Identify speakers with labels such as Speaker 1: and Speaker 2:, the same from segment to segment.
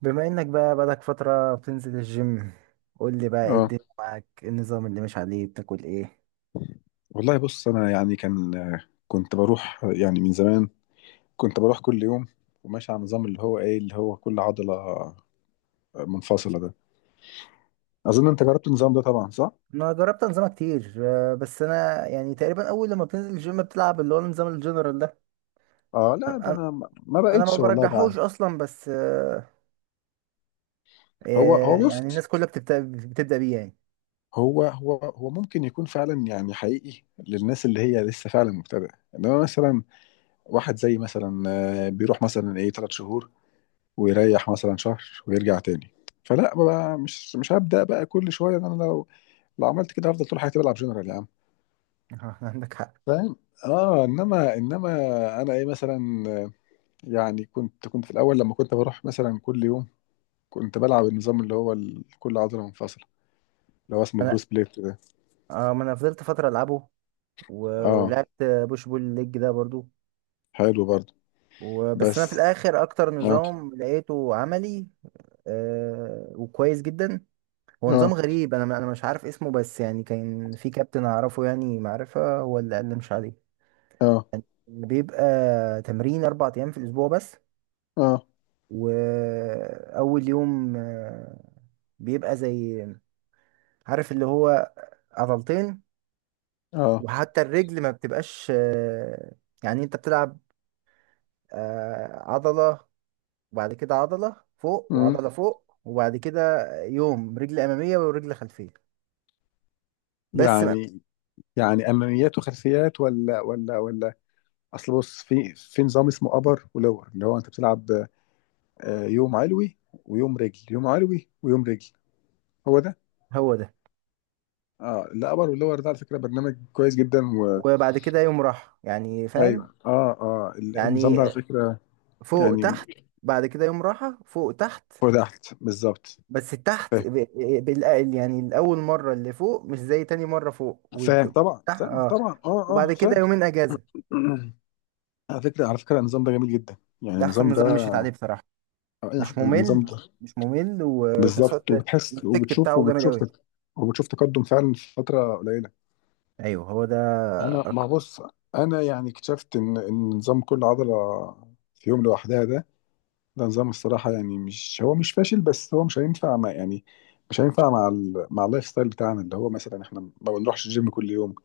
Speaker 1: بما انك بقى بقالك فترة بتنزل الجيم، قول لي بقى ايه
Speaker 2: اه،
Speaker 1: الدنيا معاك؟ إيه النظام اللي ماشي عليه؟ بتاكل ايه؟
Speaker 2: والله بص، انا يعني كنت بروح يعني من زمان، كنت بروح كل يوم، وماشي على النظام اللي هو كل عضلة منفصلة ده. اظن انت جربت النظام ده طبعا، صح؟
Speaker 1: انا جربت انظمة كتير، بس انا يعني تقريبا اول لما بتنزل الجيم بتلعب اللي هو النظام الجنرال ده.
Speaker 2: اه لا، ده
Speaker 1: انا
Speaker 2: انا ما
Speaker 1: أنا ما
Speaker 2: بقتش والله
Speaker 1: برجحوش
Speaker 2: بقى.
Speaker 1: اصلا، بس
Speaker 2: هو هو بص،
Speaker 1: يعني الناس كلها بتبدأ بيه يعني.
Speaker 2: هو ممكن يكون فعلا يعني حقيقي للناس اللي هي لسه فعلا مبتدئة، انما مثلا واحد زي مثلا بيروح مثلا ثلاث شهور، ويريح مثلا شهر ويرجع تاني. فلا بقى، مش هبدأ بقى كل شوية ده. انا لو عملت كده هفضل طول حياتي بلعب جنرال يا عم،
Speaker 1: عندك حق.
Speaker 2: فاهم؟ اه، انما انا مثلا، آه، يعني كنت في الاول لما كنت بروح مثلا كل يوم كنت بلعب النظام اللي هو كل عضله منفصله، اللي هو
Speaker 1: ما
Speaker 2: اسمه
Speaker 1: انا
Speaker 2: بروس بليت ده.
Speaker 1: ما انا فضلت فترة العبه
Speaker 2: اه،
Speaker 1: ولعبت بوش بول ليج ده برضو.
Speaker 2: حلو برضه.
Speaker 1: وبس انا في
Speaker 2: بس
Speaker 1: الاخر اكتر
Speaker 2: اه،
Speaker 1: نظام لقيته عملي وكويس جدا. هو نظام
Speaker 2: اه،
Speaker 1: غريب، انا مش عارف اسمه، بس يعني كان في كابتن اعرفه يعني معرفة، هو اللي قال لي مش عليه.
Speaker 2: اه،
Speaker 1: بيبقى تمرين 4 ايام في الاسبوع بس.
Speaker 2: اه،
Speaker 1: واول يوم بيبقى زي، عارف اللي هو عضلتين.
Speaker 2: اه.
Speaker 1: وحتى الرجل ما بتبقاش، يعني انت بتلعب عضلة، وبعد كده عضلة فوق
Speaker 2: مم.
Speaker 1: وعضلة فوق، وبعد كده يوم رجل امامية ورجل خلفية. بس ما-
Speaker 2: يعني يعني اماميات وخلفيات، ولا ولا ولا؟ اصل بص، في نظام اسمه ابر ولور اللي هو انت بتلعب يوم علوي ويوم رجل، يوم علوي ويوم رجل. هو ده.
Speaker 1: هو ده.
Speaker 2: اه، الابر واللور ده على فكره برنامج كويس جدا
Speaker 1: وبعد كده يوم راحة يعني، فاهم؟
Speaker 2: ايوه، اه اه. النظام ده على
Speaker 1: يعني
Speaker 2: فكره
Speaker 1: فوق
Speaker 2: يعني
Speaker 1: تحت، بعد كده يوم راحة، فوق تحت.
Speaker 2: فوق تحت بالظبط.
Speaker 1: بس التحت
Speaker 2: فاهم،
Speaker 1: بالأقل يعني، الأول مرة اللي فوق مش زي تاني مرة فوق
Speaker 2: فاهم
Speaker 1: والتحت.
Speaker 2: طبعا، فاهم
Speaker 1: اه،
Speaker 2: طبعا، اه
Speaker 1: وبعد
Speaker 2: اه
Speaker 1: كده
Speaker 2: فاهم.
Speaker 1: يومين أجازة.
Speaker 2: على فكره النظام ده جميل جدا، يعني
Speaker 1: ده أحسن
Speaker 2: النظام
Speaker 1: نظام مشيت
Speaker 2: ده،
Speaker 1: عليه بصراحة.
Speaker 2: اي
Speaker 1: مش
Speaker 2: حد، النظام
Speaker 1: ممل،
Speaker 2: ده
Speaker 1: مش ممل، وفي نفس
Speaker 2: بالظبط.
Speaker 1: الوقت
Speaker 2: وبتحس
Speaker 1: الإفكت
Speaker 2: وبتشوف
Speaker 1: بتاعه جامد
Speaker 2: وبتشوف
Speaker 1: أوي.
Speaker 2: وبتشوف تقدم فعلا في فتره قليله.
Speaker 1: أيوه، هو ده.
Speaker 2: انا ما بص، انا يعني اكتشفت ان نظام كل عضله في يوم لوحدها ده، ده نظام، الصراحة يعني، مش هو مش فاشل، بس هو مش هينفع مع، مع اللايف ستايل بتاعنا، اللي هو مثلا احنا ما بنروحش الجيم كل يوم،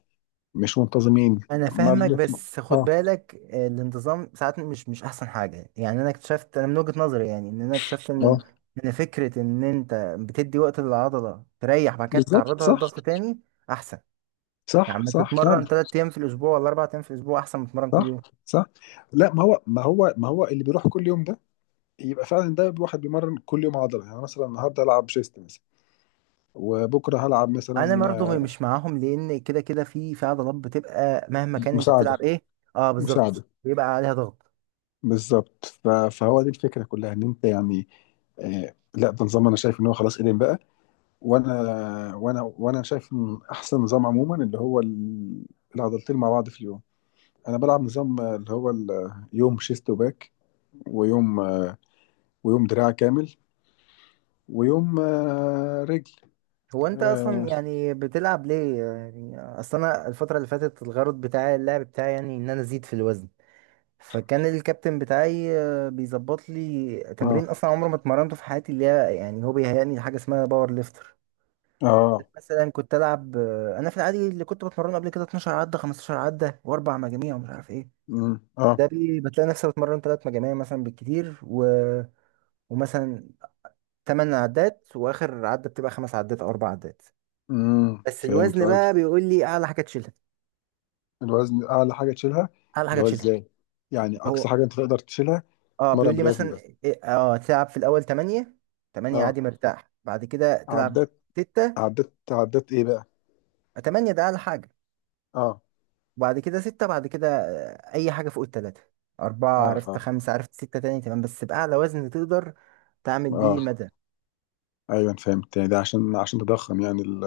Speaker 2: مش منتظمين.
Speaker 1: انا
Speaker 2: ما
Speaker 1: فاهمك،
Speaker 2: بن...
Speaker 1: بس خد
Speaker 2: اه،
Speaker 1: بالك، الانتظام ساعات مش احسن حاجه. يعني انا اكتشفت، انا من وجهه نظري يعني، ان انا اكتشفت ان
Speaker 2: اه،
Speaker 1: ان فكره ان انت بتدي وقت للعضله تريح بعد كده
Speaker 2: بالظبط
Speaker 1: تعرضها
Speaker 2: صح.
Speaker 1: لضغط تاني احسن. يعني
Speaker 2: صح
Speaker 1: ما
Speaker 2: صح فعلا،
Speaker 1: تتمرن 3 ايام في الاسبوع ولا 4 ايام في الاسبوع احسن ما تتمرن كل
Speaker 2: صح
Speaker 1: يوم.
Speaker 2: صح. لا ما هو اللي بيروح كل يوم ده يبقى فعلا ده واحد بيمرن كل يوم عضلة، يعني مثلا النهارده هلعب شيست مثلا، وبكره هلعب مثلا.
Speaker 1: انا برضه مش معاهم، لان كده كده في عضلات بتبقى مهما كان انت بتلعب
Speaker 2: مساعدة.
Speaker 1: ايه. اه بالظبط،
Speaker 2: مساعدة
Speaker 1: بيبقى عليها ضغط.
Speaker 2: بالظبط. فهو دي الفكرة كلها، ان انت يعني، لا ده نظام انا شايف ان هو خلاص قديم بقى، وانا شايف ان احسن نظام عموما اللي هو العضلتين مع بعض في اليوم. انا بلعب نظام اللي هو يوم شيست وباك، ويوم آه، ويوم دراع كامل، ويوم رجل.
Speaker 1: هو انت اصلا
Speaker 2: اه
Speaker 1: يعني بتلعب ليه؟ يعني اصل انا الفتره اللي فاتت الغرض بتاعي، اللعب بتاعي يعني ان انا ازيد في الوزن. فكان الكابتن بتاعي بيظبط لي تمرين
Speaker 2: اه
Speaker 1: اصلا عمري ما اتمرنته في حياتي، اللي هي يعني هو بيهيئني لحاجه اسمها باور ليفتر.
Speaker 2: اه،
Speaker 1: مثلا كنت العب، انا في العادي اللي كنت بتمرنه قبل كده 12 عده 15 عده واربع مجاميع ومش عارف ايه.
Speaker 2: مم، اه،
Speaker 1: ده بتلاقي نفسي بتمرن ثلاث مجاميع مثلا بالكتير، ومثلا 8 عدات واخر عده بتبقى 5 عدات او 4 عدات.
Speaker 2: مم،
Speaker 1: بس
Speaker 2: فهمت
Speaker 1: الوزن بقى
Speaker 2: قصدك.
Speaker 1: بيقول لي اعلى حاجه تشيلها.
Speaker 2: الوزن اعلى حاجه تشيلها.
Speaker 1: اعلى حاجه
Speaker 2: اللي هو
Speaker 1: تشيلها.
Speaker 2: ازاي؟ يعني
Speaker 1: هو
Speaker 2: اقصى حاجه انت تقدر تشيلها.
Speaker 1: اه، بيقول
Speaker 2: تتمرن
Speaker 1: لي
Speaker 2: بالوزن
Speaker 1: مثلا
Speaker 2: ده؟
Speaker 1: تلعب في الاول 8. 8
Speaker 2: اه،
Speaker 1: عادي مرتاح، بعد كده تلعب
Speaker 2: عدات،
Speaker 1: 6.
Speaker 2: عدات، عدات ايه بقى.
Speaker 1: 8 ده اعلى حاجه،
Speaker 2: اه
Speaker 1: وبعد كده 6، بعد كده اي حاجه فوق الثلاثه، 4
Speaker 2: اه
Speaker 1: عرفت
Speaker 2: اه
Speaker 1: 5 عرفت 6 تاني تمام، بس باعلى وزن تقدر تعمل بيه
Speaker 2: اه،
Speaker 1: مدى.
Speaker 2: ايوه أنا فهمت، يعني ده عشان تضخم يعني ال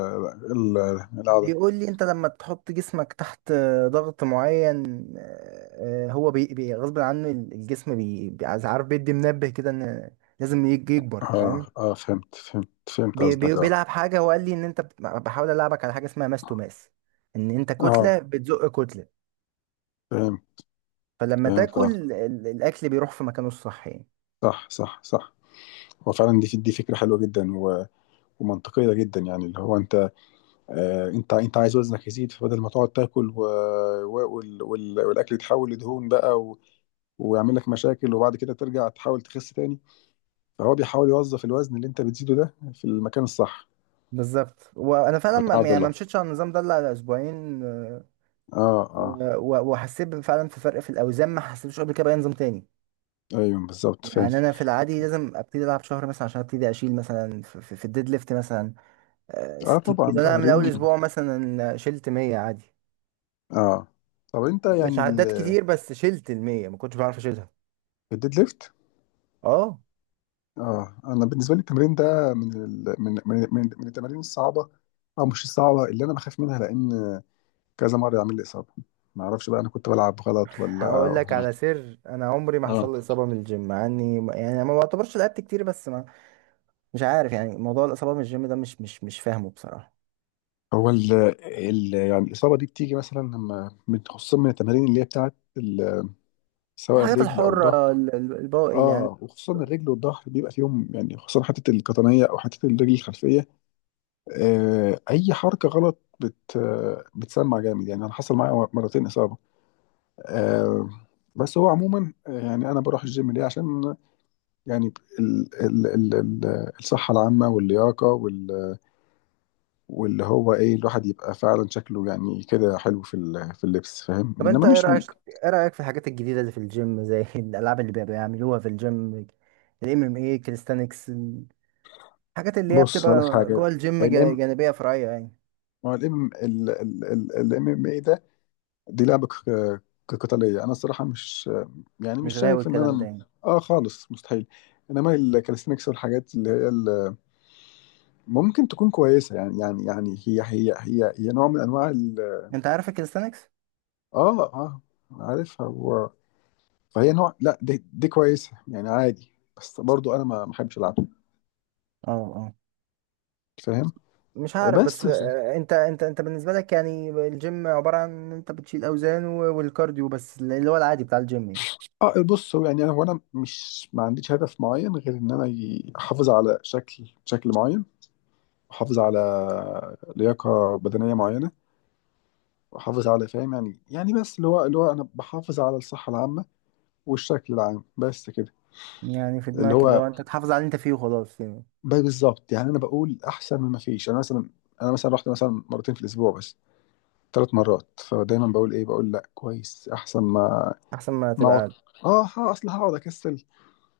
Speaker 2: ال العدد.
Speaker 1: بيقول لي انت لما تحط جسمك تحت ضغط معين. هو غصب عنه الجسم، عارف، بيدي منبه كده ان لازم يكبر،
Speaker 2: اه
Speaker 1: فاهم؟
Speaker 2: اه، فهمت فهمت فهمت
Speaker 1: بي بي
Speaker 2: قصدك، اه
Speaker 1: بيلعب حاجة. هو قال لي ان انت بحاول العبك على حاجة اسمها ماس تو ماس. ان انت
Speaker 2: اه
Speaker 1: كتلة بتزق كتلة.
Speaker 2: فهمت
Speaker 1: فلما
Speaker 2: فهمت، اه،
Speaker 1: تاكل الاكل بيروح في مكانه الصح يعني.
Speaker 2: صح صح صح. هو فعلا دي فكره حلوه جدا ومنطقيه جدا. يعني اللي هو انت، انت عايز وزنك يزيد، فبدل ما تقعد تاكل والاكل يتحول لدهون بقى ويعمل لك مشاكل، وبعد كده ترجع تحاول تخس تاني. فهو بيحاول يوظف الوزن اللي انت بتزيده ده في المكان الصح.
Speaker 1: بالظبط. وانا فعلا ما
Speaker 2: العضله.
Speaker 1: مشيتش على النظام ده الا على اسبوعين،
Speaker 2: اه اه،
Speaker 1: وحسيت فعلا في فرق في الاوزان ما حسيتوش قبل كده باي نظام تاني.
Speaker 2: ايوه بالظبط، فاهم.
Speaker 1: يعني انا في العادي لازم ابتدي العب شهر مثلا عشان ابتدي اشيل مثلا في الديد ليفت مثلا
Speaker 2: اه
Speaker 1: 60
Speaker 2: طبعا،
Speaker 1: كيلو. انا من
Speaker 2: تمارين.
Speaker 1: اول اسبوع مثلا شلت 100 عادي.
Speaker 2: اه طب انت
Speaker 1: مش
Speaker 2: يعني
Speaker 1: عدات كتير، بس شلت ال 100 ما كنتش بعرف اشيلها.
Speaker 2: الديد ليفت.
Speaker 1: اه
Speaker 2: اه، انا بالنسبه لي التمرين ده من ال... من من من من التمارين الصعبه، او مش الصعبه، اللي انا بخاف منها، لان كذا مره يعمل لي اصابه. ما اعرفش بقى، انا كنت بلعب غلط ولا
Speaker 1: هقول لك على سر، انا عمري ما
Speaker 2: اه
Speaker 1: حصل لي اصابه من الجيم، مع اني يعني ما بعتبرش لعبت كتير، بس ما. مش عارف، يعني موضوع الاصابه من الجيم ده مش فاهمه بصراحه.
Speaker 2: هو يعني الاصابه دي بتيجي مثلا لما، خصوصا من التمارين اللي هي بتاعت سواء
Speaker 1: الحاجات
Speaker 2: الرجل او الظهر.
Speaker 1: الحره، الباقي اللي يعني.
Speaker 2: اه، وخصوصا الرجل والظهر بيبقى فيهم، يعني خصوصا حته القطنيه او حته الرجل الخلفيه، اي حركه غلط بت آه، بتسمع جامد. يعني انا حصل معايا مرتين اصابه، آه، بس هو عموما يعني انا بروح الجيم ليه؟ عشان يعني ال الصحه العامه واللياقه، واللي هو الواحد يبقى فعلا شكله يعني كده حلو في في اللبس، فاهم،
Speaker 1: طب انت
Speaker 2: انما
Speaker 1: ايه
Speaker 2: مش
Speaker 1: رايك؟ ايه رايك في الحاجات الجديده اللي في الجيم زي الالعاب اللي بيعملوها في الجيم. الام ام اي، كاليستانكس. الحاجات اللي هي
Speaker 2: بص هقول لك
Speaker 1: بتبقى جوه
Speaker 2: حاجه.
Speaker 1: الجيم
Speaker 2: الام
Speaker 1: جانبيه فرعيه يعني.
Speaker 2: هو الام الام ام اي ده، دي لعبه قتاليه. انا الصراحه مش، يعني مش
Speaker 1: مش غاوي
Speaker 2: شايف ان
Speaker 1: الكلام ده
Speaker 2: انا،
Speaker 1: يعني.
Speaker 2: اه، خالص، مستحيل. انما الكاليستنكس والحاجات اللي هي ممكن تكون كويسه يعني هي نوع من انواع
Speaker 1: انت عارف الكاليستانكس؟
Speaker 2: اه اه، عارفها، هو. فهي نوع، لا دي كويسه يعني، عادي. بس برضو انا ما بحبش العبها،
Speaker 1: اه
Speaker 2: فاهم.
Speaker 1: مش عارف، بس
Speaker 2: بس
Speaker 1: انت بالنسبه لك يعني الجيم عباره عن ان انت بتشيل اوزان والكارديو بس اللي هو العادي بتاع الجيم يعني.
Speaker 2: اه بص، هو يعني انا هو انا مش ما عنديش هدف معين، غير ان انا احافظ على شكل معين. احافظ على لياقه بدنيه معينه، بحافظ على، فاهم يعني بس اللي هو انا بحافظ على الصحه العامه والشكل العام بس كده.
Speaker 1: يعني في
Speaker 2: اللي
Speaker 1: دماغك اللي
Speaker 2: هو
Speaker 1: هو انت اه تحافظ على اللي انت فيه وخلاص يعني.
Speaker 2: بقى بالظبط، يعني انا بقول احسن من ما فيش. انا مثلا رحت مثلا مرتين في الاسبوع، بس، ثلاث مرات، فدايما بقول بقول لا، كويس، احسن ما
Speaker 1: احسن ما
Speaker 2: ما
Speaker 1: تبقى
Speaker 2: اقعد.
Speaker 1: قاعد.
Speaker 2: اه ها، اصل هقعد اكسل.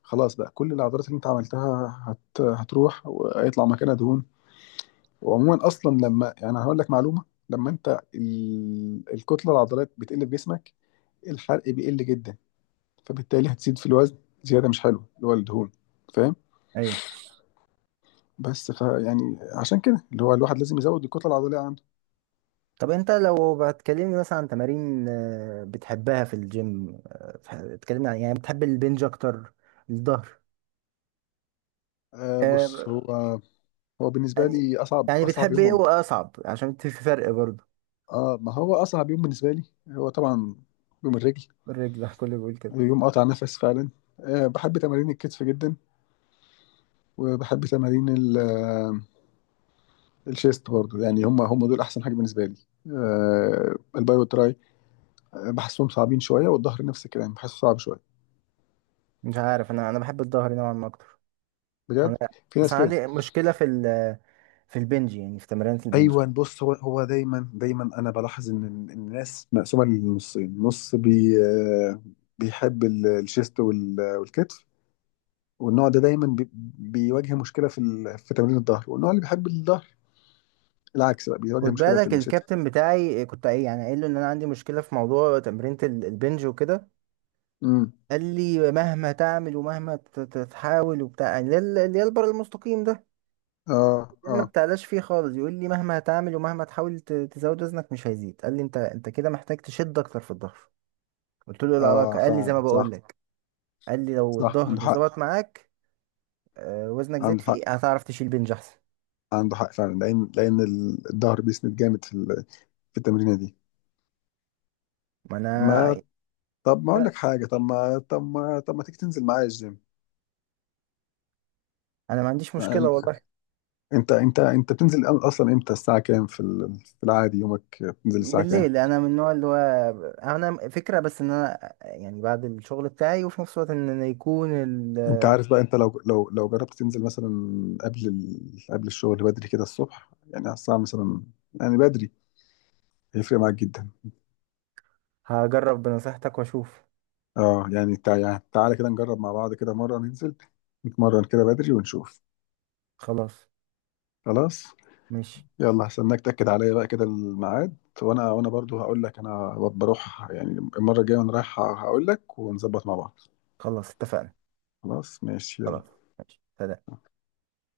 Speaker 2: خلاص بقى، كل العضلات اللي انت عملتها هتروح وهيطلع مكانها دهون. وعموما اصلا لما يعني، هقول لك معلومه، لما انت الكتله العضلات بتقل في جسمك، الحرق بيقل جدا، فبالتالي هتزيد في الوزن زياده مش حلوه، اللي هو الدهون، فاهم.
Speaker 1: ايوه.
Speaker 2: بس يعني عشان كده اللي هو الواحد لازم يزود الكتله العضليه عنده.
Speaker 1: طب انت لو بتكلمني مثلا عن تمارين بتحبها في الجيم، بتكلمني عن يعني بتحب البنج اكتر؟ الظهر؟
Speaker 2: بص،
Speaker 1: آه،
Speaker 2: هو بالنسبه
Speaker 1: يعني
Speaker 2: لي اصعب
Speaker 1: يعني
Speaker 2: اصعب
Speaker 1: بتحب
Speaker 2: يوم
Speaker 1: ايه واصعب؟ عشان في فرق برضه.
Speaker 2: ما هو اصعب يوم بالنسبه لي هو طبعا يوم الرجل.
Speaker 1: الرجل. كله بيقول كده.
Speaker 2: يوم قطع نفس فعلا. بحب تمارين الكتف جدا، وبحب تمارين الشيست برضو، يعني هم دول احسن حاجه بالنسبه لي. الباي والتراي بحسهم صعبين شويه، والظهر نفس الكلام بحسه صعب شويه.
Speaker 1: مش عارف، انا بحب الظهر نوعا ما اكتر. انا
Speaker 2: بجد؟ في
Speaker 1: بس
Speaker 2: ناس
Speaker 1: أنا
Speaker 2: كده.
Speaker 1: عندي مشكله في ال في البنج يعني، في تمرينة البنج.
Speaker 2: ايوه، بص، هو دايما انا بلاحظ إن الناس مقسومه لنصين. نص بي آه، بيحب الشيست والكتف، والنوع ده دايما بيواجه مشكله في في تمرين الظهر، والنوع اللي بيحب الظهر العكس بقى، بيواجه
Speaker 1: خد
Speaker 2: مشكله في
Speaker 1: بالك،
Speaker 2: الشيست.
Speaker 1: الكابتن بتاعي كنت ايه يعني قايل له ان انا عندي مشكله في موضوع تمرينة البنج وكده.
Speaker 2: امم،
Speaker 1: قال لي مهما تعمل ومهما تحاول وبتاع يعني اللي هي اللي هي البر المستقيم ده،
Speaker 2: اه
Speaker 1: اللي
Speaker 2: اه
Speaker 1: انا ما بتعلاش فيه خالص. يقول لي مهما تعمل ومهما تحاول تزود وزنك مش هيزيد. قال لي انت كده محتاج تشد اكتر في الظهر. قلت له إيه
Speaker 2: اه،
Speaker 1: العلاقه؟ قال لي زي ما
Speaker 2: فعلا
Speaker 1: بقول
Speaker 2: صح.
Speaker 1: لك. قال لي لو
Speaker 2: صح، عنده
Speaker 1: الظهر
Speaker 2: حق،
Speaker 1: ظبط معاك وزنك زاد
Speaker 2: عنده حق،
Speaker 1: فيه هتعرف تشيل بنج احسن.
Speaker 2: عنده حق فعلا، لان الظهر بيسند جامد في في التمرينه دي.
Speaker 1: ما انا
Speaker 2: ما طب ما اقول لك حاجه، طب ما تيجي تنزل معايا
Speaker 1: انا ما عنديش مشكله
Speaker 2: الجيم؟
Speaker 1: والله.
Speaker 2: انت بتنزل اصلا امتى؟ الساعه كام في في العادي يومك بتنزل الساعه كام؟
Speaker 1: بالليل، انا من النوع اللي هو انا فكره، بس ان انا يعني بعد الشغل بتاعي، وفي نفس الوقت ان أنا يكون
Speaker 2: انت عارف بقى، انت لو جربت تنزل مثلا قبل قبل الشغل بدري كده الصبح، يعني على الساعه مثلا، يعني بدري، هيفرق معاك جدا.
Speaker 1: هجرب بنصيحتك واشوف.
Speaker 2: اه يعني تعالى كده نجرب مع بعض كده مره، ننزل نتمرن كده بدري ونشوف.
Speaker 1: خلاص،
Speaker 2: خلاص.
Speaker 1: ماشي.
Speaker 2: يلا هستناك تاكد عليا بقى كده الميعاد، وانا برضو هقول لك، انا بروح يعني المره الجايه وانا رايح هقول لك، ونظبط مع بعض.
Speaker 1: خلاص، اتفقنا.
Speaker 2: خلاص ماشي،
Speaker 1: خلاص،
Speaker 2: يلا.
Speaker 1: ماشي، سلام.